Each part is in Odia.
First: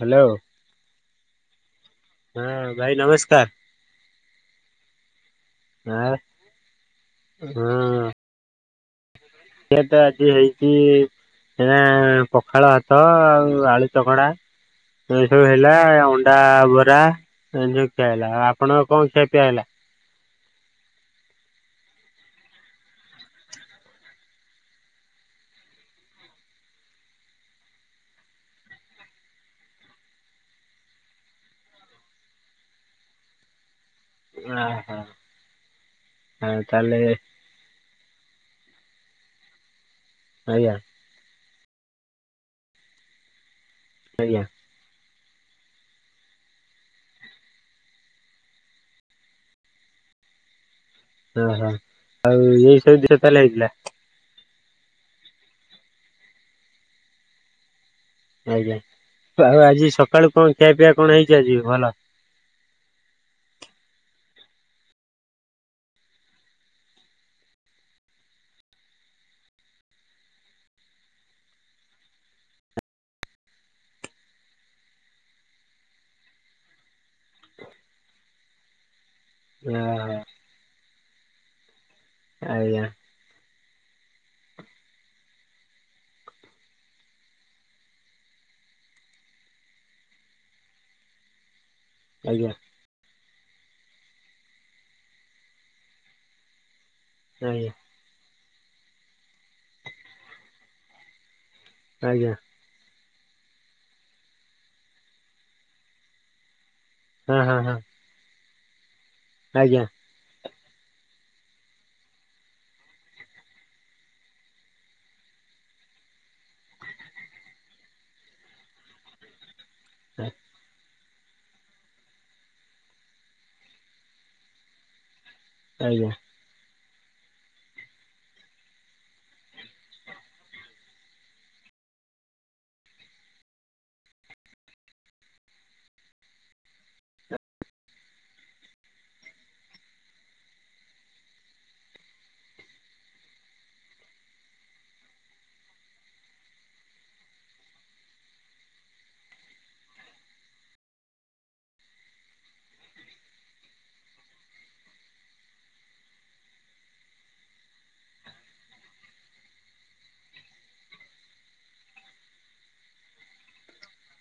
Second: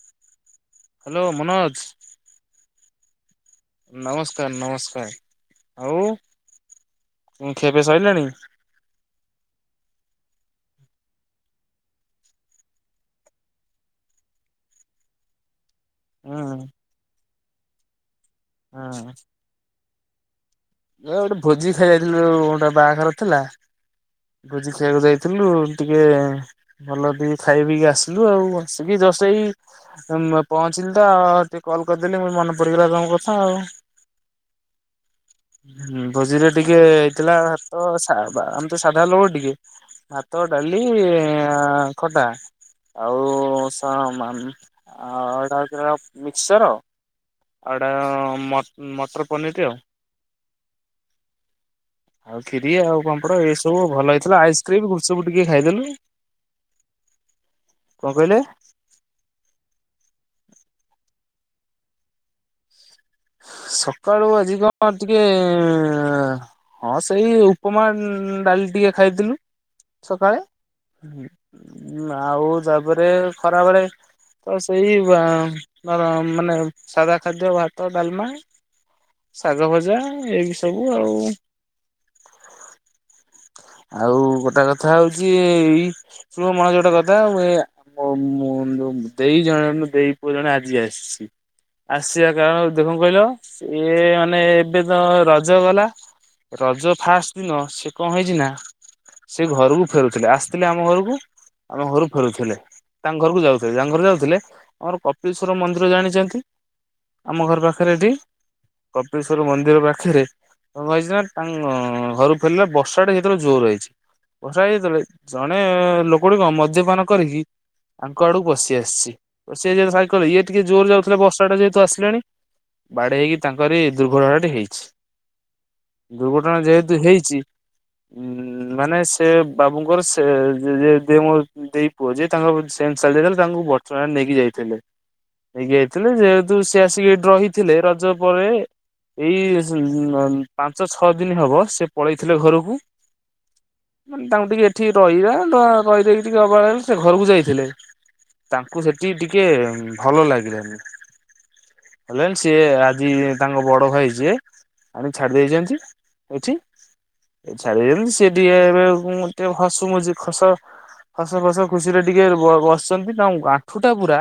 ହ୍ୟାଲୋ। ହ୍ୟାଲୋ ମନୋଜ। ହୁଁ ଭାଇ ନମସ୍କାର। ନମସ୍କାର ନମସ୍କାର ଆ ଆଉ କଣ ହଁ। ଖିଆ ପିଆ ସରିଲାଣି। ଏଟ ଆଜି ହେଇଛିି ହେଲା ପଖାଳ ଭାତ ଆଉ ଆଳୁ ଚକଡା ଏସବୁ ହେଲା। ଅଣ୍ଡା ହୁଁ ବରା ଏମନ୍ତି ଖିଆ ହେଲା ଆ ହଁ। ଏ ଗୋଟେ ଭୋଜି ଖାଇ ଯାଇଥିଲୁ ଗୋଟେ ବାହାଘର ଥିଲା। ଭୋଜି ଖାଇବାକୁ ଯାଇଥିଲୁ ଟିକେ ଭଲ ଦେଇ ଖାଇ ପିଇକି ଆସିଲୁ ଆଉ ବସିକି ଜଷ୍ଟ୍ ଏଇ। ପହଞ୍ଚିଲି ତ ଆଉ ଟିକେ କଲ କରିଦେଲି ମନେ ପଡିଗଲା ତମ କଥା ଆଉ। ଓହୋ ଭୋଜିରେ ହଁ ଟିକେ ତାହେଲେ ହେଇଥିଲା ତ ସା ବା ଆମେତ ସାଦା ଲୋକ ଟିକେ ଭାତ ଆଜ୍ଞା ଡାଲି ଆ ଖଟା ଆଉ ସା ମା ଆଜ୍ଞା ମା ଆଉ ଏଟା ହଉଛି ମିକ୍ସଚର। କାରଣ ମ-ମଟର ପନିର୍ ଟେ ଆଉ। ଓହୋ ଆଉ ଖିରି ଏଇ ସବୁ ଆଉ ଜିନିଷ ପାମ୍ପଡ ତାହେଲେ ଏଇ ହେଇଥିଲା ସବୁ ଭଲ ହେଇଥିଲା ଆଇସ୍ କ୍ରିମ୍ ଗୁପଚୁପ ଟିକେ ଖାଇଦେଲୁ। କଣ କହିଲେ? ଆଉ ଆଜି ସକାଳୁ କଣ ଖିଆ ପିଆ କଣ ହେଇଛି ଆଜି ଭଲ। ସକାଳୁ ଆଜି କଣ ଟିକେ ହଁ ସେଇ ଉପମା ଡାଲି ଟିକେ ଖାଇଥିଲୁ ସକାଳେ ଆଉ ତାପରେ ଖରାବେଳେ ତ ସେଇ ବା ମା-ମାନେ ସାଦା ଖାଦ୍ୟ ଭା ତ ଡ଼ାଲମା ଶାଗ ଭଜା ଓହୋ ଏଇ ସବୁ ଆଉ। ଆଜ୍ଞା। ଆଉ ଗୋଟେ କଥା ହଉଛି ଏଇ ଶୁଣ ମୁଁ ଆଯି ଗୋଟେ କଥା ଅ ମୋ ମୁ ଦେଇ ଜଣ ଦେଇ ପୁଅ ଜଣେ ଆଜି ଆସିଛି ଆସି ଆଜ୍ଞା କାରଣ ଦେଖ କଣ କହିଲ ଇଏ ମାନେ ଏବେ ତ ରଜ ଗଲା ରଜ ଫାଷ୍ଟ ଦିନ ଆଜ୍ଞା ସେ କଣ ହେଇଛି ନା ସେ ଘରକୁ ଫେରୁଥିଲେ ଆସିଥିଲେ ଆମ ଘରକୁ ଆମ ଘରକୁ ଆଜ୍ଞା ଫେରୁଥୁଲେ, ତାଙ୍କ ଘରକୁ ଯାଉଥୁଲେ, ତାଙ୍କ ଘର ଯାଉଥୁଲେ, ଆମର କପିଳେଶ୍ଵର ମନ୍ଦିର ଜାଣିଛନ୍ତି? ହଁ ଆମ ହଁ ଘର ହଁ ପାଖରେ ଏଠି କପେଳଶ୍ଵର ମନ୍ଦିର ଆଜ୍ଞା ପାଖେରେ କଣ ହେଇଚି ନା ତାଙ୍କ ଘରୁ ଫେରିଲେ ବର୍ଷା ଟା ସେତେବେଳେ ଜୋର ରହିଚି ବର୍ଷା ହେଇଚି ଯେତେବେଳେ ଜଣେ ଲୋକ ଗୁଡିକ ମଦ୍ୟପାନ କରିକି ତାଙ୍କ ଆଡ଼କୁ ପସିଆସିଛି ପସିଆସିଚି ଯେତେବେଳେ ସାଇକେଲ୍ ଇଏ ଟିକେ ଜୋର ଯାଉଥିଲେ ବର୍ଷାଟା ଯେହେତୁ ଆସି ଲାଣି ବାଡ଼େଇହେଇକି ତାଙ୍କରି ଦୁର୍ଘଟଣା ଟି ହେଇଚି। ଆଜ୍ଞା। ଦୁର୍ଘଟଣା ଯେହେତୁ ହେଇଚି। ହୁଁ ମାନେ ସେ ବାବୁଙ୍କର ସେ ଯେ ଯେଦି ମୋର ଦେଇ ପୁଅ ଯେ ତାଙ୍କ ସେନ୍ସେ ଚାଲିଯାଇଥିଲା ତାଙ୍କୁ ବଡ଼ଚଣା ନେଇକି ଯାଇଥିଲେ। ନେଇକି ଯାଇଥିଲେ ଯେହେତୁ ସେ ଆସିକି ଏଠି ରହିଥିଲେ ରଜ ପରେ ଏଇ ପାଞ୍ଚ ଛଅ ଦିନ ହବ ସେ ପଳେଇଥିଲା ଘରକୁ ମାନେ ତାଙ୍କୁ ଟିକେ ଏଠିକି ରହିବା ରହିଦେଇକି ଟିକେ ଅବାଗିଆ ସେ ଘରକୁ ଯାଇଥିଲେ ତାଙ୍କୁ ସେଠି ଟିକେ ଭଲ ଲାଗିଲାନି ଭଲ ଲାଗେନି ସିଏ ଆଜି ତାଙ୍କ ବଡ଼ ଭାଇ ଯିଏ ଆଣିକି ଛାଡ଼ି ଦେଇଛନ୍ତି ଏଠି ଏ ଛାଡିଦେଇଚନ୍ତି ସେ ଟିକେ ଏବେ ଟିକେ ହସୁ ମୁୁ ଖସ ହସ ଖୁସ ଖୁସିରେ ଟିକେ ବସିଛନ୍ତି ତାଙ୍କ ଆଣ୍ଠୁ ଟା ପୁରା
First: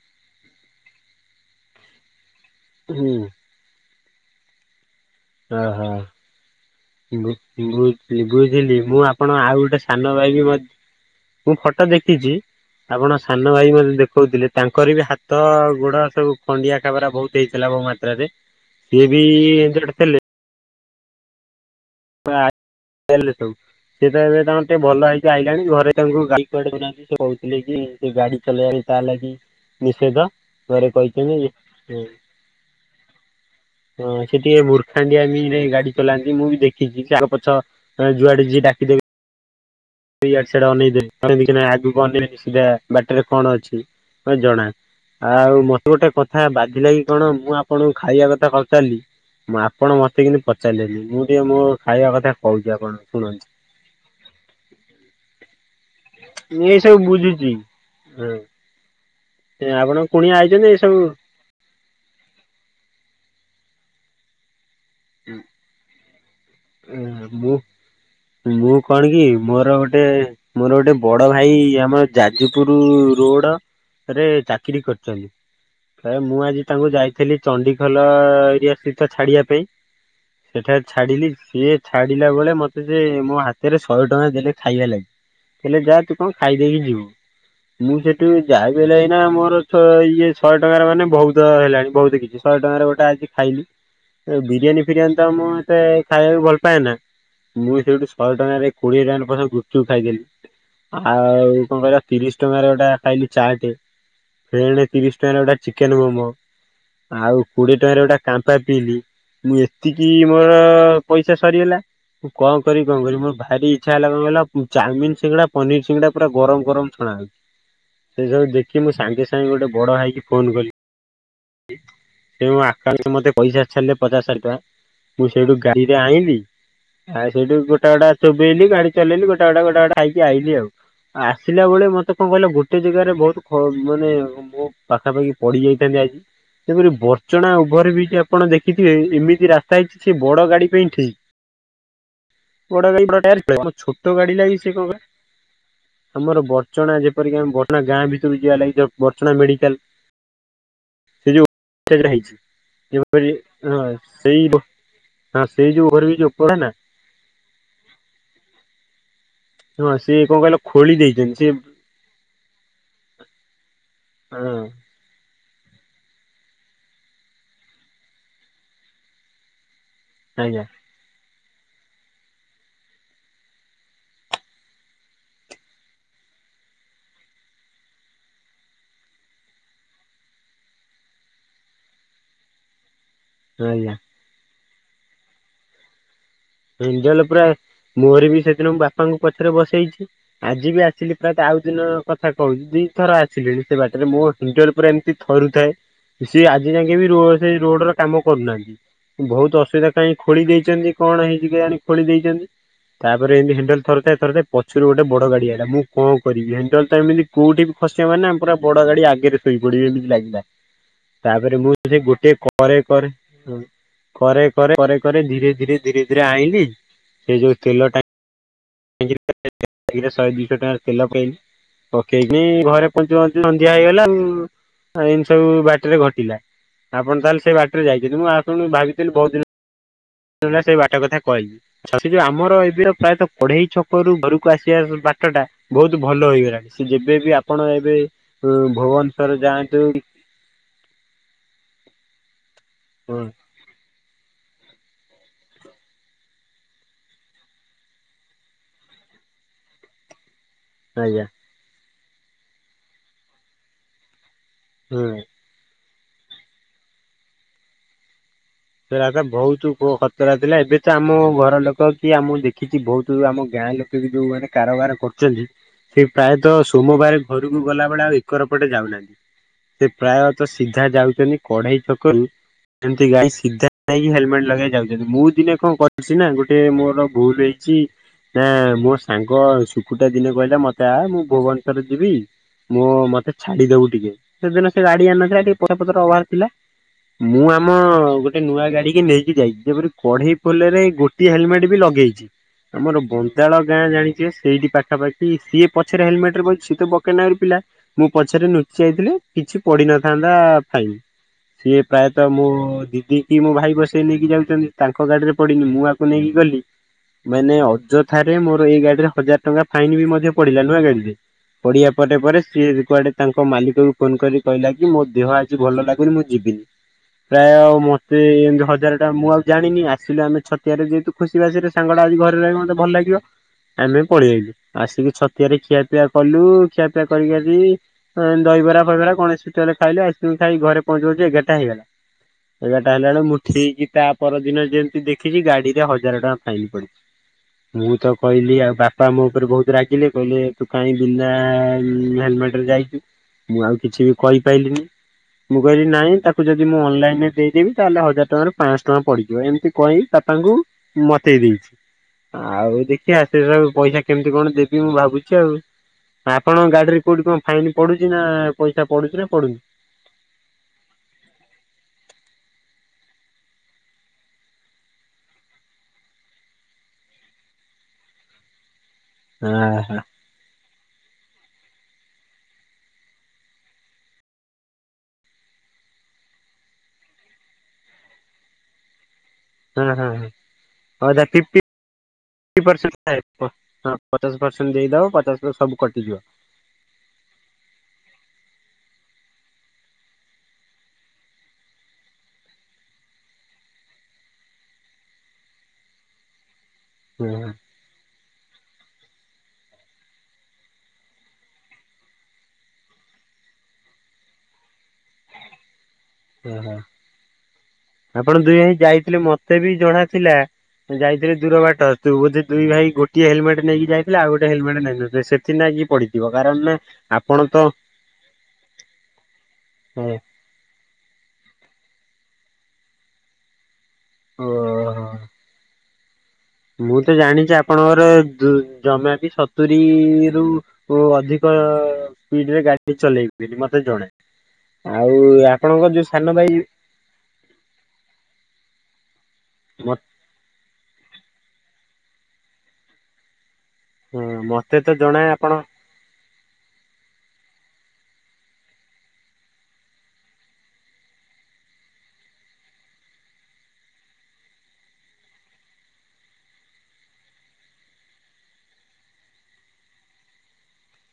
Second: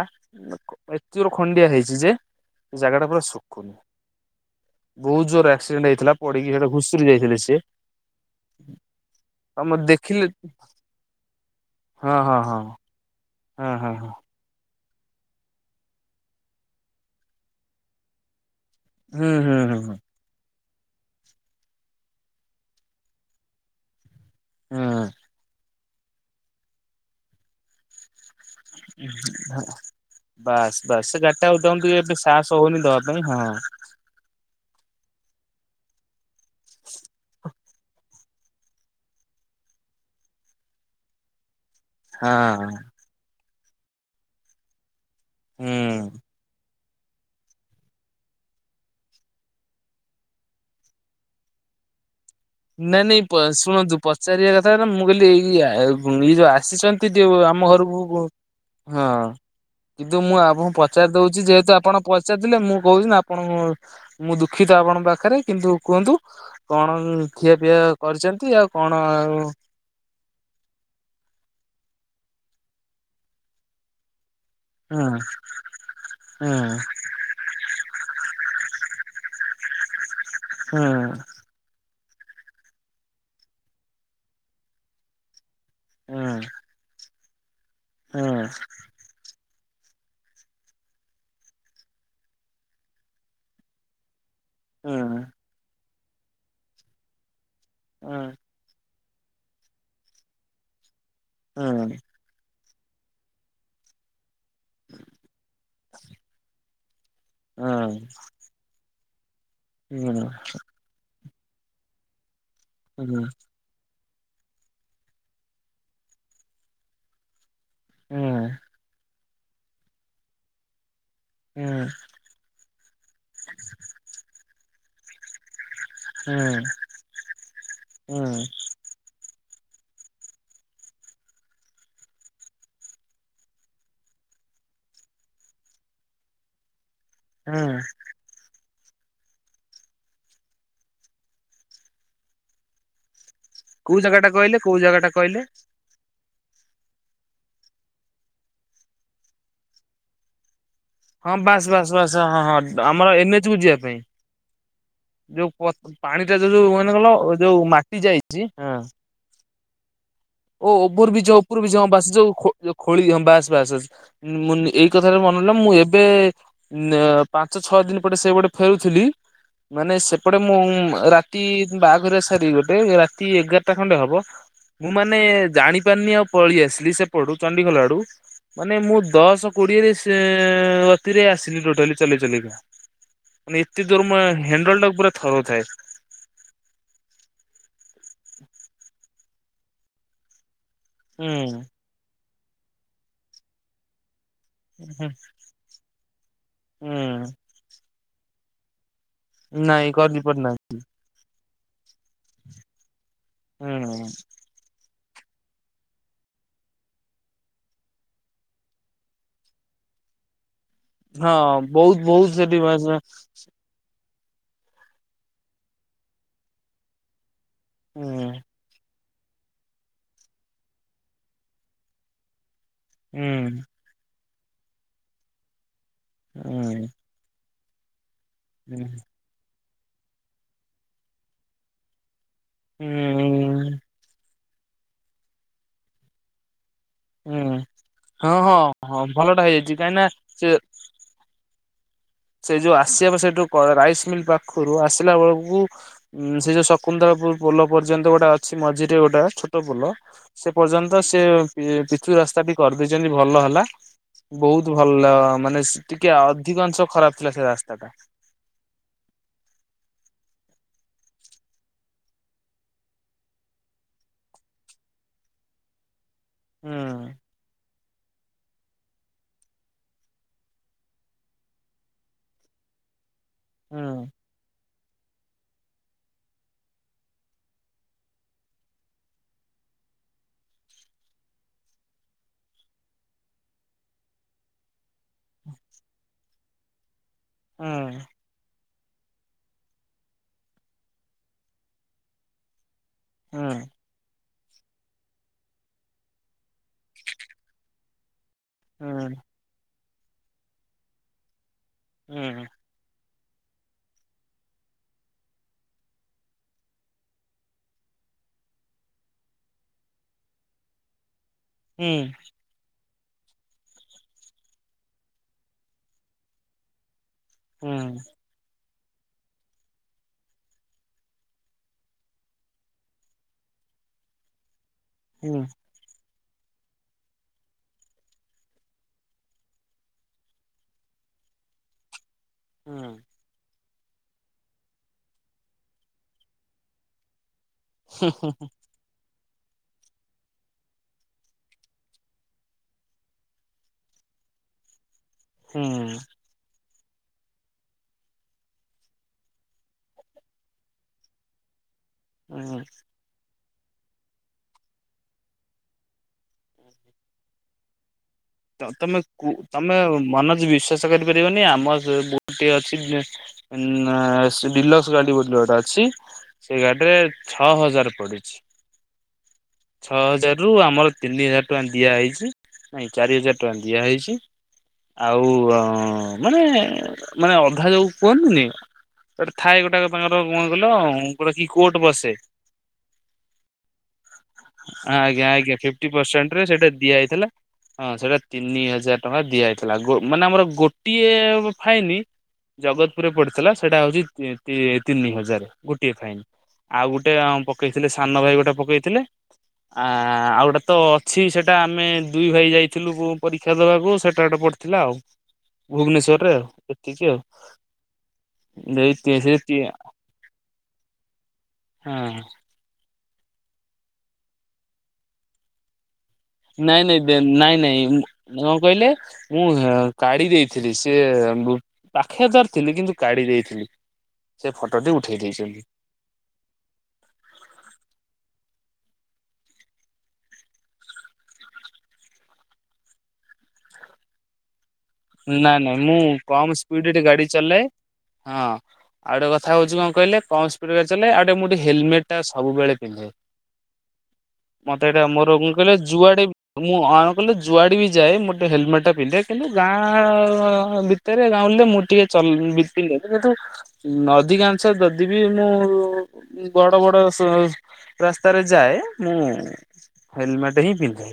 ଏତେଯୋରେ ଖଣ୍ଡିଆ ହେଇଚି ଯେ ସେ ଜାଗାଟା ହୁଁ ପୁରା ଶୁଖୁନି ବହୁତ ଜୋର ଆକ୍ସିଡେଣ୍ଟ ଓହୋ ହେଇଥିଲା ପଡିକି ସେଟା ଘୁଷୁରି ବୁଝ ଯାଇଥିଲେ ସିଏ। ବୁଝି ବୁଝିଲି ମୁଁ ଆପ ଆପଣ ଆଉ ତମ ଗୋଟେ ସାନ ଦେଖିଲେ ଭାଇ ବି ମୁଁ ଫଟୋ ହଁ ଦେଖିଚି ହଁ ହଁ ଆପଣଙ୍କ ସାନ ହଁ ଭାଇ ହଁ ମୋତେ ହଁ। ଦେଖଉଥିଲେ? ତାଙ୍କର ବି ହାତ ଗୋଡ଼ ସବୁ ଖଣ୍ଡିଆ ଖାବରା ବହୁତ ହେଇଥିଲା ମୋ ମାତ୍ରାରେ ସେଏ ବି ହୁଁ ହୁଁ ହୁଁ ହୁଁ। [unintelligible] ସବୁ ସେଏ ତ ଏବେ ତାଙ୍କର ଟିକେ ଭଲ ହୁଁ ହେଇକି ଆଇଲାଣି ଘରେ ତାଙ୍କୁ ଗାଲି ଚଡ଼େଇ ଦୋଉନାହାନ୍ତି ସେ କହୁଥିଲେ କି ସେ ଗାଡ଼ି ଚଲେଇବା ପାଇଁ ତା ଲାଗି ନିଷେଧ। ବାସ୍ ଘରେ ବାସ୍ ସେ କହିଛନ୍ତି ଗାଡ଼ିଟା ଆଉ ତାକୁ ଟିକେ ଏବେ ସାହାସ ହଉନି ଦବା ପାଇଁ ହଁ ହଁ ସେ ଟିକେ ମୁର୍ଖାଣ୍ଡିଆ ବି ଗାଡ଼ି ଚଲାନ୍ତି ମୁଁ ବି ଦେଖି କିଛି କ ଆଗ ପଛ ଯୁଆଡ଼େ ଯିଏ ଡାକିଦେବେ ଇଆଡ଼େ ସିଆଡେ ଅନେଇଦେଲି ତେଣୁ ଆଗକୁ ନେଇନି ସିଧା ହଁ। ବାଟରେ କଣ ଅଛି ମତେ ଜଣା ଆଉ ମତେ ଗୋଟେ ହୁଁ। କଥା ବାଧିଲା କି କଣ ମୁଁ ଆପଣଙ୍କୁ ଖାଇବା କଥା କହିଚାଲିଲି ମୁଁ ଆପଣ ମତେ କିନ୍ତୁ ପଚାରିଲେନି ମୁଁ ଟିକେ ମୋ ଖାଇବା କଥା କହୁଛି ଆପଣଙ୍କୁ ନାଇଁ ନାଇଁ ପ ଶୁଣନ୍ତୁ ପଚାରିବା କଥା ନା ମୁଁ କହିଲି ଏଇ ଇଏ ଯୋଉ ମୁଁ ଏଇ ସବୁ ଆସିଛନ୍ତି ଯଉ ବୁଝୁଛି। ଆମ ଘରକୁ ହଁ ଆପଣ କିନ୍ତୁ କୁଣିଆ ମୁଁ ଆଇଛନ୍ତି ଆପଣଙ୍କୁ ଏ ସବୁ ପଚାରି ଦଉଚି ଯେହେତୁ ଆପଣ ପଚାରିଥିଲେ ମୁଁ କହୁଛିି ଆପଣଙ୍କୁ ମୁଁ ଦୁଃଖିତ ଆପଣଙ୍କ ପାଖ ପାଖରେ କିନ୍ତୁ କୁହନ୍ତୁ କଣ ଖିଆ ମୁଁ ପିଆ କରିଛନ୍ତି ଆଉ ମୁଁ କଣ କି ଆଉ ମୋର ଗୋଟେ ମୋର ଗୋଟେ ବଡ଼ ଭାଇ ଆମ ଯାଜପୁର ରୋଡ଼ରେ ଚା କରି ହୁଁ। କରିଛନ୍ତି। କାଇଁ ମୁଁ ଆଜି କୋଉ ତାଙ୍କୁ ଯାଇଥିଲି ଚଣ୍ଡିଖୋଲ ଏରିଆ ସେଇଠି ତ ଛାଡିବା ପାଇଁ ସେଠାରେ ଛାଡିଲି ସିଏ ଛାଡିଲା ବେଳେ ମତେ ସେ ମୋ ହାତରେ ଶହେ ଟଙ୍କା ଦେଲେ ଖାଇବା ଲାଗି ହେଲେ ଯା ତୁ କଣ ଖାଇଦେଇକି ଯିବୁ ମୁଁ ସେଠୁ ଯାହା ବିହେଲେ ନା ମୋର ଶହେ ଇଏ ଶହେ ଟଙ୍କାର ମାନେ ବହୁତ ହେଲାଣି ବହୁତ କିଛି ଶହେ ଟଙ୍କାରେ ଗୋଟେ ଆଜି ଖାଇଲି ବିରିୟାନୀ ଫିରିୟାନୀ ତ ମୁଁ ଏତେ ଖାଇବାକୁ ଭଲ ପାଏ ନା ମୁଁ ସେଇଠୁ ଶହେ ଟଙ୍କାରେ - କୋଡିଏ ଟଙ୍କାର ପଛେ ଗୁପଚୁପ୍ ଖାଇଦେଲି ଆଉ କଣ କହିଲ ତିରିଶ ଟଙ୍କାର ଗୋଟେ ଖାଇଲି ଚାଟେ ଫେଣେ ତିରିଶ ଟଙ୍କାରେ ଗୋଟେ ଚିକେନ୍ ମୋମୋ ଆଉ କୋଡିଏ ଟଙ୍କାରେ ଗୋଟେ କାମ୍ପା ପିଇଲିି ମୁଁ ଏତିକି ମୋର ପଇସା ସରିଗଲା ମୁଁ କଣ କରି କଣ କରିବି ମୋର ଭାରି - ଇଛା ହେଲା କଣ କହିଲ ଚାଉମିନ ସିଙ୍ଗଡା ପନିର ସିଙ୍ଗଡା ପୁରା ଗରମ ଗରମ ଛଣା ହେଉଛି ସେ ସବୁ ଦେଖି ମୁଁ ସାଙ୍ଗେ ସାଙ୍ଗେ ଗୋଟେ ବଡ ଭାଇକି ଫୋନ କଲି ସେ ମୋ ଆକାଉଣ୍ଟ କୁ ମତେ ପଇସା ଛାଡିଲେ ପଚାଶ ଷାଠି ଟଙ୍କା ମୁଁ ସେଇଠୁ ଗାଡିରେ ଆଣିଲି ଆ ସେଇଠୁ ଗୋଟା ଗୋଟା ଚୋବେଇଲି ଗାଡି - ଚଲେଇଲି ଗୋଟା ଗୋଟା ଗୋଟା ଗୋଟା ଖାଇକି ଆଇଲି ଆଉ। ଆସିଲା ବେଳେ ମତେ କଣ କହିଲ ଗୋଟେ ଜାଗାରେ ବହୁତ [inaudible] ମାନେ - ମୁଁ ପାଖାପାଖି ପଡି ଯାଇଥାନ୍ତି ଆଜି ସେପରି ବର୍ଚ୍ଚଣା ଓଭର ବ୍ରିଜ୍ ଆପଣ ଦେ ଖିଥିବେ ଏମିତି ରାସ୍ତା ହେଇଛି ସେ ବଡ଼ ଗାଡି ପାଇଁ ଠିକ୍। ବଡ ଗାଡି ବଡ଼ ଟାୟାର ପଲେଇବ ଆମ ଛୋଟ ଜାଗା ଟା ଗାଡି କହିଲେ ଲାଗି ସେ କୋଉ କଣ ଜାଗା ଟା କହିଲେ [unintelligible] ଆମର ବର୍ଚ୍ଚଣା ଯେପରିକି ଆମ ବର୍ଚ୍ଚଣା ଗାଁ ଭିତକୁ ଯିବା ଲାଗି ଯୋଉ ବର୍ଚ୍ଚଣା ମେଡିକାଲ ସେ ହଁ ଯୋଉ ବାସ୍ ବାସ୍ ସେଇଟା ବାସ୍ ହଁ ହେଇଛି ହଁ ହଁ ଆମର ଯେପରି ଏନ୍ଏଚକୁୁ ଯିବା ହଁ ପାଇଁ ସେଇ ରୋ- ହଁ ଯୋଉ ସେଇ [unintelligible] ଓଭର ବ୍ରିଜ୍ ପାଣି ଟା ଉପର ଯୋଉ ନା କଣ କହିଲ ଯୋଉ ମାଟି ଯାଇଛି ହଁ ହଁ ସିଏ କଣ କହିଲେ? ଓ ଓଭର ବ୍ରିଜ୍ ଯୋଉ ଉପରକୁ ବ୍ରିଜ୍ ହଁ ବାସ ଯୋଉ ଖୋ ଯୋଉ ଖୋଳିକି‌ ହଁ ବାସ ବାସ ହଁ [unintelligible] ସେ କଥାରେ ମନେ ମୁଁ ଏବେ ପାଞ୍ଚ ଛଅ ଦିନ ପରେ ସେ ପଟେ ଫେରୁଥିଲି ମାନେ ସେପଟେ ମୁଁ ଆଜ୍ଞା ରାତି ବାହାଘର ସାରି ଗୋଟେ ରାତି ଏଗାରଟା ଖଣ୍ଡେ ହବ ମୁଁ ମାନେ ଜାଣି ପାରିନି ଆଉ ପଳେଇ ଆସିଲି ସେପଟୁ ଚଣ୍ଡିଖୋଲ ଆଡୁ। ମାନେ ମୁଁ ଦଶ କୋଡିଏରେ ସେ ଗତିରେ ଆସିଲି ଟୋଟାଲି ଚଲେଇ ଚଲେଇକି। ମନେ ଏତେ ଆଜ୍ଞା। ଜୋର ମୋ ହାଣ୍ଡଲଟାକୁ ପୁରା ଥରଉ ଥାଏ। ହାଣ୍ଡେଲ ପୁରା ମୋର ବି ସେଦିନ ବାପାଙ୍କୁ ପଛରେ ବସେଇଛି ଆଜି ବି ଆସି ସିଲି ତା ପର ହୁଁ ଦିନ କଥା କହୁଛି ଦିଇଥର ଆସିଲେଣି ସେ ବାଟରେ ମୁଁ ହାଣ୍ଡେଲ ପୁରା ହୁଁ ଏମିତି ଥରୁଥାଏ ସିଏ ଆଜି ଯାଇଁକା ବି ହୁଁ ରୋଡ ସେ ରୋଡ ର କାମ କରୁନାହାନ୍ତି। ବହୁତ ଅସୁବିଧା ନାଇଁ କାହିଁକି ଖୋଳି କରିପାରୁନାହିଁ। ଦେଇଛନ୍ତି କଣ ହେଇଛି କେଜାଣି ଖୋଳି ଦେଇଛନ୍ତି। ତାପରେ ଇନ୍ତି ହାଣ୍ଡେଲ ହୁଁ ଥରୁଥାଏ ଥରୁଥାଏ। ପଛୁରୁ ଗୋଟେ ବଡ ଗାଡି ଆଇଲା ମୁଁ କଣ କରିବି ହାଣ୍ଡେଲଟା ଏମିତି କୋଉଠି ବି ଖସିିବ ମାନେ ଆମେ ପୁରା ବଡ ଗାଡି ଆଗରେ ଶୋଇ ପଡିବେ ବୋଲି ଲାଗିଲା। [inaudible] ତାପରେ ମୁଁ ବହୁତ ସେ ବହୁତ ଗୋଟେ ସେଠି କରେ ହୁଁ କରେ କରେ କରେ କରେ କରେ ଧୀରେ ଧୀରେ ଧୀରେ ଧୀରେ ଆଇିଁଲି ସେ ଯୋଉ ତେଲ ହୁଁ। ଟା [unintelligible] ଶହେ ଦିଶହ ଟଙ୍କାର ତେଲ ପାଇଲି ପକେଇକି ଘରେ କଞ୍ଚୁଞ୍ଚ ହୁଁ ସନ୍ଧ୍ୟା ହେଇଗଲା ଏମି ସବୁ ବାଟରେ ଘଟିଲା ହୁଁ ଆପଣ ତାହେଲେ ସେ ବାଟ ଯାଇଛି ମୁଁ ଶୁ ଭାବିଥିଲି ବହୁତ ଦିନ ସେଇ ବାଟ କଥା କହିିବି। ସେ ଯୋଉ ଆମର ଏବେ ପ୍ରାୟତଃ କଢେଇ ହୁଁ ଛକରୁୁ ଘରକୁ ଆସିବା ବାଟ ଟା ବହୁତ ଭଲ ହେଇଗଲାଣି। ସେ ଯେବେ ବି ଆପଣ ଏବେ ହଁ ହଁ ହଁ ଭୁବନେଶ୍ଵର ଭଲଟା ହେଇଯାଇଛି ଯାଆନ୍ତୁ କାହିଁକି କି ନା ସେ ସେ ଯୋଉ ଆସିବା ବା ହଁ ସେଇଠୁ କଣ ରାଇସ ମିଲ୍ ପାଖରୁ ଆସିଲା ବେଳକୁ ଉଁ ସେ ଯୋଉ ଶକୁନ୍ତଳାପୁର ପୋଲ ପର୍ଯ୍ୟନ୍ତ ଗୋଟେ ଅଛି ମଝିରେ ଗୋଟେ ଛୋଟ ପୋଲ ସେ ପର୍ଯ୍ୟନ୍ତ ସେ ଆଜ୍ଞା ପିଚୁ ରାସ୍ତା ବି କରିଦେଇଛନ୍ତି ଭଲ ହେଲା। ବହୁତ ହୁଁ। ଭଲ ମାନେ ସେ୍ ଟିକେ ଅଧିକାଂଶ ଖରାପ ଥିଲା ସେ ରାସ୍ତା ଟା। ବହୁତ ଖଚରା ଥିଲା ଏବେ ତ ଆମ ଘର ଲୋକ କି ଆମଁ ଦେଖିଛି ବହୁତ ଆମ ଗାଁ ଲୋକ ଯୋଉମାନେ କାରବାର କରୁଛନ୍ତି ସେ ପ୍ରାୟତଃ ହୁଁ ସୋମବାର ଘରକୁ ଗଲାବେଳେ ଆଉ ର ପଟେ ଯାଉନାହାନ୍ତି। ସେ ପ୍ରାୟତ ସିଧା ଯାଉଛନ୍ତି କଢେଇ ଛକରୁ ସେମତି ଗାଈ ସିଧା ହୁଁ ଯାଇକି ହେଲମେଟ ଲଗେଇ ଯାଉଛନ୍ତି ମୁଁ ଦିନେ କଣ କରଛି ନା ଗୋଟେ ମୋର ଭୁଲ ହେଇଛି ନା ମୋ ସାଙ୍ଗ ଶଖଟା ଦିନେ କହିଲେ ମତେ ଆ ମୁଁ ଭୁବନେଶ୍ୱରରେ ଯିବି ମୁଁ ମତେ ଛାଡିଦବ ଟିକେ ସେଦିନ ସେ ଗାଡି ଆଣନଥିଲା ଟିକେ ପଛ ପଥର ଅଭାର ଥିଲା ମୁଁ ଆମ ହୁଁ ଗୋ ନୂଆ ଗାଡି କି ନେଇକି ଯାଇଛି ଯେପରି କଢେଇ ଫଲରେ ଗୋଟିଏ ହେଲମେଟ ବି ଲଗେଇଛି ଆମର। ହୁଁ ବନ୍ତାଳ ଗାଁ ଜାଣି ସିଏ ସେଇଠି ପାଖାପାଖି ସିଏ ପଛରେ ହେଲମେଟରେ ବଇଛି। ସେ ତ ବକେଟ ନାଖୁର ପିଲା ମୁଁ ପଛରେ ନୁହେଁ ସିଏ ହୁଁ ହେଇଥିଲେ କିଛି ପଢିନଥାନ୍ତା ଫାଇନ। ସିଏ ପ୍ରାୟତଃ ହୁଁ ମୋ ଦିଦି କି ମୋ ଭାଇ ବସେଇ କି ନେଇକି ଯାଉଚନ୍ତି ତାଙ୍କ ଗାଡିରେ ପଡିନି। ମୁଁ ଆକୁ ନେଇକି ଗଲି। ମାନେ ଅଯଥାରେ ମୋର ଏଇ ଗାଡିରେ ହଜାର ଟଙ୍କା ଫାଇନ୍ ବି ମଧ୍ୟ ପଡିଲା ନୁଆଁ ଗାଡିରେ। ହୁଁ ପଡିଆ [unintelligible] ପରେ ପରେ ସିଏ କୁଆଡେ ତାଙ୍କ ମାଲିକକୁ ଫୋନ୍ କରି କହିଲା କି ମୋ ଦେହ ଆଜି ଭଲ ଲାଗୁନ ମୁଁ ଯିବିନି। ପ୍ରାୟ ହୁଁ ଆଉ ମୁଁ ସେ ଏମତି ହଜାରଟା ମୁଁ ଆଉ ଜାଣିନି ଆସିଲେ ଆମେ ଛତିଆରେ ଯେହେତୁ ଖୁସି ବାସିରେ ସାଙ୍ଗଟା ଆଜି ଘରେ ରହିବ ମୋତେ ଭଲ ଲାଗିବ। ଆମେ ପଳେଇ ଆାଇଲୁ ଆସିକି ହୁଁ ଛତିଆରେ ଖିଆପିଆ କଲୁ ଖିଆପିଆ କରିକ ଆଜି ଏଁ ଦହିବରା ଫହିବରା କଣ ଗଣେଶରେ ଖାଇଲେ ଆଇସ୍କ୍ରିମ୍ ଖାଇ ଘରେ ପହଞ୍ଚଚୁ ପହଞ୍ଚୁଚୁ ଏଗାରଟା ହେଇଗଲା। ଏଗାଟା ହେଲା ବେଳୁ କୁ ମୁଁ ଠିକ୍ ତାପର ଦିନ ଯେମିତି ଦେଖିଚି ଗାଡିରେ ହଜାର ଟଙ୍କା ଫାଇନ୍ ପଡିଚି। ମୁଁ ତାକୁ କହିଲି ଆଉ ବା ପା ମୋ ଉପରେ ବୋହୁତ ରାଗିଲେ କହିଲେ। ତୁ କାହିଁ ବିନା ହେଲେମେଟରେ ଯାଇଚୁ। ମୁଁ ଆଉ କିଛି ବି କହିପାଇଲିନି। ମୁଁ ହୁଁ କହିଲି ନାଇଁ ତାକୁ ଯଦି ମୁଁ ଅନଲାଇନରେ ଦେଇ ଦେମି ତାହେଲେ ହଜାର ଟଙ୍କାରୁ ପାଂଶ ଟଙ୍କା ପଡିଯିବ ଏମିତି କହିି ବାପାଙ୍କୁ ମତେଇ ଦେଇଛି। ହୁଁ ହୁଁ ଆଉ ଦେଖିଆ ସେ ସବୁ ପଇସା କେମିତି କଣ ଦେବି ମୁଁ ଭାବୁଚି ଆଉ। ଆପଣଙ୍କ ଗାଡିରେ କୋଉଠି କଣ ଫାଇନ୍ ପଡୁଚି ନା ପଇସା ପଡୁଚି ନା ପଡୁନି। ମନଜ ବିଶ୍ୱାସ ଚାଷ କରିପାରିବନି ଆମର ସେ ବୁଟି [unintelligible] ଅଛି। ନା ସେ ଡିଲକ୍ସ ଗାଡି ଗୋଟେ [unintelligible] ଅଛି। ସେଇ ଗାଡିରେ ଛଅ ହଜାର ପଡିଛି। ଆହା। ଛଅ ହଜାରରୁୁ ଆମର ତିନି ହଜାର ଟଙ୍କା ଦିଆହେଇଛି ନାଇଁ ଚାରି ହଜାର ଟଙ୍କା ଦିଆହେଇଛି। ଆଉ ଅ ମାନେ ମାନେ ଅଧା ଯୋଉ କୁହନ୍ତିନି। ଗୋଟେ ଥାଏ ହଁ ଗୋଟାକ ହଁ ତାଙ୍କର ହଁ କଣ କହିଲ ଗୋଟେ କି କୋର୍ଟ ବସେ। ଫିଫଟି ପରସେଣ୍ଟ ଥାଏ ପ ହଁ। ପଚାଶ ପରସେଣ୍ଟ ଦେଇଦବ ଆଜ୍ଞା ପଚାଶ ଆଜ୍ଞା ସବୁ ଫିଫଟି କଟିଯିବ। ପରସେଣ୍ଟରେ ସେଇଟା ଦିଆଯାଇଥିଲା। ହଁ ସେଇଟା ତିନି ହଜାର ଟଙ୍କା ଦିଆଯାଇଥିଲା ଗୋ ମାନେ ଆମର ଗୋଟିଏ ବୋ ଫାଇନ୍ ଜଗତପୁରରେ ପଡିଥିଲା ସେଇଟା ହୋଉଚି ତି-ତି- ତିନି ହଜାର ଗୋଟିଏ ଫାଇନ୍। ଆଉ ଗୋଟେ ହଁ ଆଉଁ ପକେଇଥିଲେ ସାନ ଭାଇ ଗୋଟେ ପକେଇଥିଲେ। ଆ ଆଉ ଗୋଟେ ତ ଅଛି ସେଇଟା ଆମେ ଦୁଇ ଭାଇ ଯାଇଥିଲୁ ପୋ ପରୀକ୍ଷା ଦେବାକୁ ସେଟା ଗୋଟେ ପଡି ଥିଲା ଆଉ ଭୁବନେଶ୍ଵରରେ ଆଉ ହଁ। ଏତିକି ଆଉ। ଆପଣ ଦୁଇ ଭାଇ ଯାଇଥିଲେ ମତେ ବି ଜଣା ଥିଲା ଯାଇଥିଲେ ଦୂର ବାଟ। ତୁ ହଁ ବୋଧେ ଦୁଇ ଭାଇ ଗୋଟି ହେଲମେଟ୍ ନେଇକି ଯାଇଥିଲେ ଆଉ ଗୋଟ ହେଲମେଟ୍ ନେଇ ନଥିଲେ ସେଥିନାଗି ପଡି ନାଇଁ ନାଇଁ ବେ ନାଇଁ ନାଇଁ ଉଁ କଣ କହିଲେ ମୁଁ କାଢି ଦେଇ ଥିଲି। ସିଏ ବୁ ପାଖେରେ ଧରିଥିଲି କିନ୍ତୁ କାଢି ଦେଇଥିଲି। ଓ ସେ ଫଟଟି ଉଠେଇ ଦେଇଚନ୍ତି। ମୁଁ ତ ଜାଣିଚି ଆପଣଙ୍କର ଦୂ ଜମା ବି ସତୁୁରୀରୁୁ ଅଧିକ ସ୍ପିଡରେ ଗାଡି ଚଲେଇବେନି ମତେ ଜଣା। ଆଉ ନାଇଁ ନାଇଁ ଆପଣଙ୍କ ମୁଁ ଯୋଉ ସାନ ଭାଇ କମ୍ ସ୍ପିଡରେ ଗାଡି ଚଲାଏ। ହଁ ଆଉ ଗୋଟେ କଥା ହୋଉଚି କଣ କହିଲେ। କମ୍ ସ୍ପିଡରେ ଚାଲେ ଆଉ ଟିକେ ମୁଁ ଟିକେ ହେଲମେଟ୍ ଟା ସବୁବେଳେ ପିନ୍ଧେ। ମତେ ତ ଏଇଟା ଜଣା ମୋର ମୁଁ ଆପଣ କହିଲେ ଯୁଆଡେ ମୁଁ [unintelligible] କଲେ ଯୁଆଡେ ବି ଯାଏ ମୁଁ ଟିକେ ହେଲମେଟ୍ ଟା ପିନ୍ଧେ କିନ୍ତୁ ଗାଁ ଭିତରେ ଗାଁଉଲିରେ ମୁଁ ଟିକେ ଚ [unintelligible] ଉଁ ଅଧିକାଂସ ଯଦି ବିି ମୁଁ [unintelligible] ବଡ ବଡ ସ ରାସ୍ତାରେ ଯାଏ ମୁଁ ହେଲମେଟ ହିଁ ପିନ୍ଧେ।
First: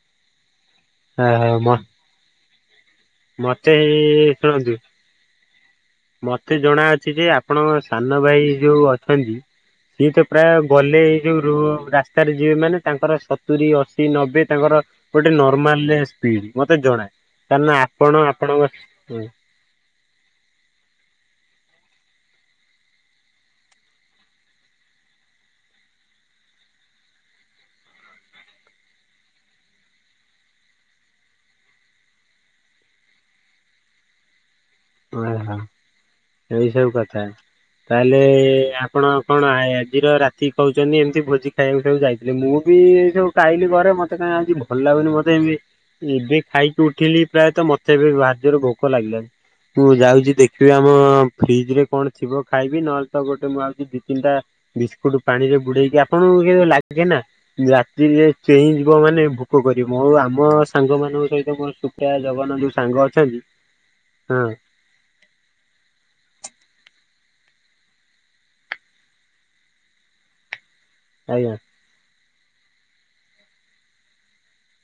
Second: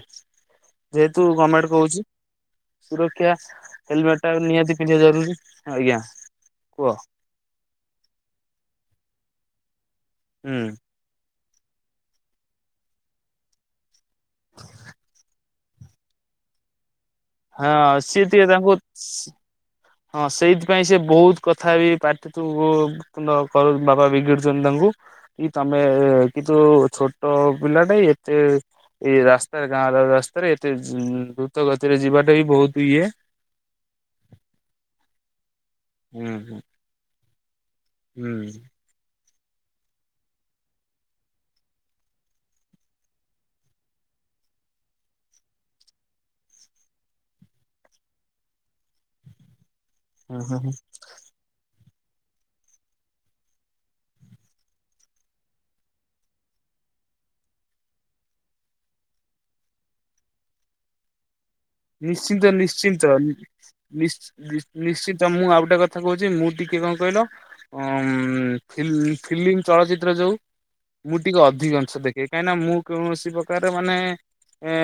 ଯେହେତୁ ଗମେଣ୍ଟ କହୁଛି। ଆଜ୍ଞା ମତେ ହେଲମେଟ୍ ଟା ଶୁଣନ୍ତୁ ନିହାତି ପିନ୍ଧିବା ଜରୁରୀ ଆଜ୍ଞା। ମତେ ଜଣା କୁହ ଅଛି ଯେ ଆପଣଙ୍କ ସାନ ଭାଇ ଯୋଉ ଅଛନ୍ତି ସିଏ ତ ହୁଁ ପ୍ରାୟ ଗଲେ ଏଇ ଯୋଉ ରୋ ରାସ୍ତାରେ ଯିବେ ମାନେ ତାଙ୍କର ସ ସତୁରି ଅଶୀ ନବେ ତାଙ୍କର ଗୋଟେ ନର୍ମାଲରେ ସ୍ପିଡ ମତେ ଜଣା। ହଁ କାରଣ ଆପଣ ସିଏ ଟିକେ ଆପଣଙ୍କ ତାଙ୍କୁ ହଁ ସେଇଥିପାଇଁ ସେ ବହୁତ କଥା ବି ପାଟି ତୁ ତୁଣ୍ଡ କର ବାବା ବିଗିଡୁଛନ୍ତି ତାଙ୍କୁ। କି ତମେ କିନ୍ତୁ ଛୋଟ ପିଲାଟା ଏତେ ଏଇ ରାସ୍ତାରେ ଗାଁ ରାସ୍ତାରେ ଏତେ ଦ୍ରୁତ ଗତିରେ ଯିବାଟା ବି ବହୁତ ଇଏ। ଓହୋ ହୁଁ ହୁଁ ଏଇ ସବୁ କଥା ତାହେଲେ ହୁଁ। ଆ ଆପଣ କଣ ଆଜିର ରାତି କହୁଛନ୍ତି ଏମିତି ଭୋଜି ଖାଇବାକୁ ଖାଇବାକୁ ଯାଇଥିଲି ମୁଁ ବି ଏ ସବୁ ଖାଇଲି ଘରେ ମତେ କାଇଁ ଆଜି ଭଲ ଲାଗୁନି ମତେ ଏମତି ଏବେ ଖାଇକି ଉଠିଲି ପ୍ରାୟତ ମତେ ଏବେ ଭାରି ଜୋରରେ ଭୋକ ଲାଗିଲାନି। ମୁଁ ଯାଉଛି ହୁଁ ହୁଁ ଦେଖିବି ହୁଁ ଆମ ଫ୍ରିଜ ରେ କଣ ଥିବ ଖାଇବି ନହେଲେ ତ ଗୋଟେ ମୁଁ ଭାବୁଛି ଦି ତିନିଟା ବିସ୍କୁଟ ପାଣି ରେ ବୁଡେଇକି ଆପଣଙ୍କୁ କେବେ ଲାଗେ ନା ରାତିରେ ଚେଇଁ ଯିବ ମାନେ ଭୋକ କରିବ ଆଉ ଆମ ସାଙ୍ଗ ମାନଙ୍କ ସହିତ ବ ସୁପିୟା ଜଗନ୍ନ ଯୋଉ ସାଙ୍ଗ ଅଛନ୍ତି। ହଁ ନିଶ୍ଚି ନିଶ୍ଚ ନିଶ୍ଚିତ ମୁଁ ଆଉ ଗୋଟେ କଥା କହୁଛି ମୁଁ ଟିକେ କଣ କହିଲ ଅମ ଫିଲ ଫିଲ୍ମ ଚଳଚିତ୍ର ଯୋଉ ମୁଁ ଟିକେ ଆଜ୍ଞା ଅଧିକ। ଆଛ ଦେଖେ କାହିଁକନା ମୁଁ କୌଣସି ପ୍ରକାର ମାନେ ଏ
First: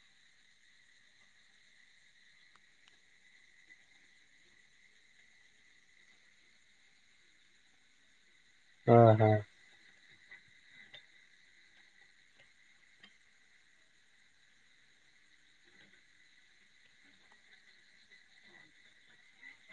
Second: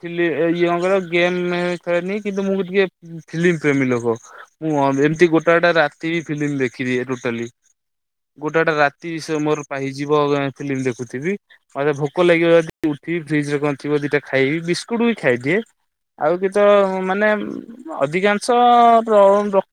ଫିଲି ଇଏ କଣ କହିଲ ଗେମ୍ ଖେଳେନି କିନ୍ତୁ ମୁଁ ବି ଟିକେ ଫିଲ୍ମ ପ୍ରେମୀ ଲୋକ। ମୁଁ ଏମିତି ଗୋଟା ଗୋଟା ରାତି ବି ଫିଲ୍ମ ଦେଖିଦିଏ ଟୋଟାଲି। ଗୋଟେ ଗୋଟା ରାତି ଓହୋ। ସ ମୋର ପାଇଯିବ ଫିଲ୍ମ ଦେଖୁଥିବି। ମୋତେ ଭୋକ ଲାଗିବି ଯଦି ଉଠିବି ଫ୍ରିଜ ରେ କଣ ଥିବ ଦିଟା ଖାଇବି ବିସ୍କୁଟ ବି ଖାଇଦିଏ। ଆଉ କି ତ ମାନେ ଅଧିକାଂଶ ପ୍ର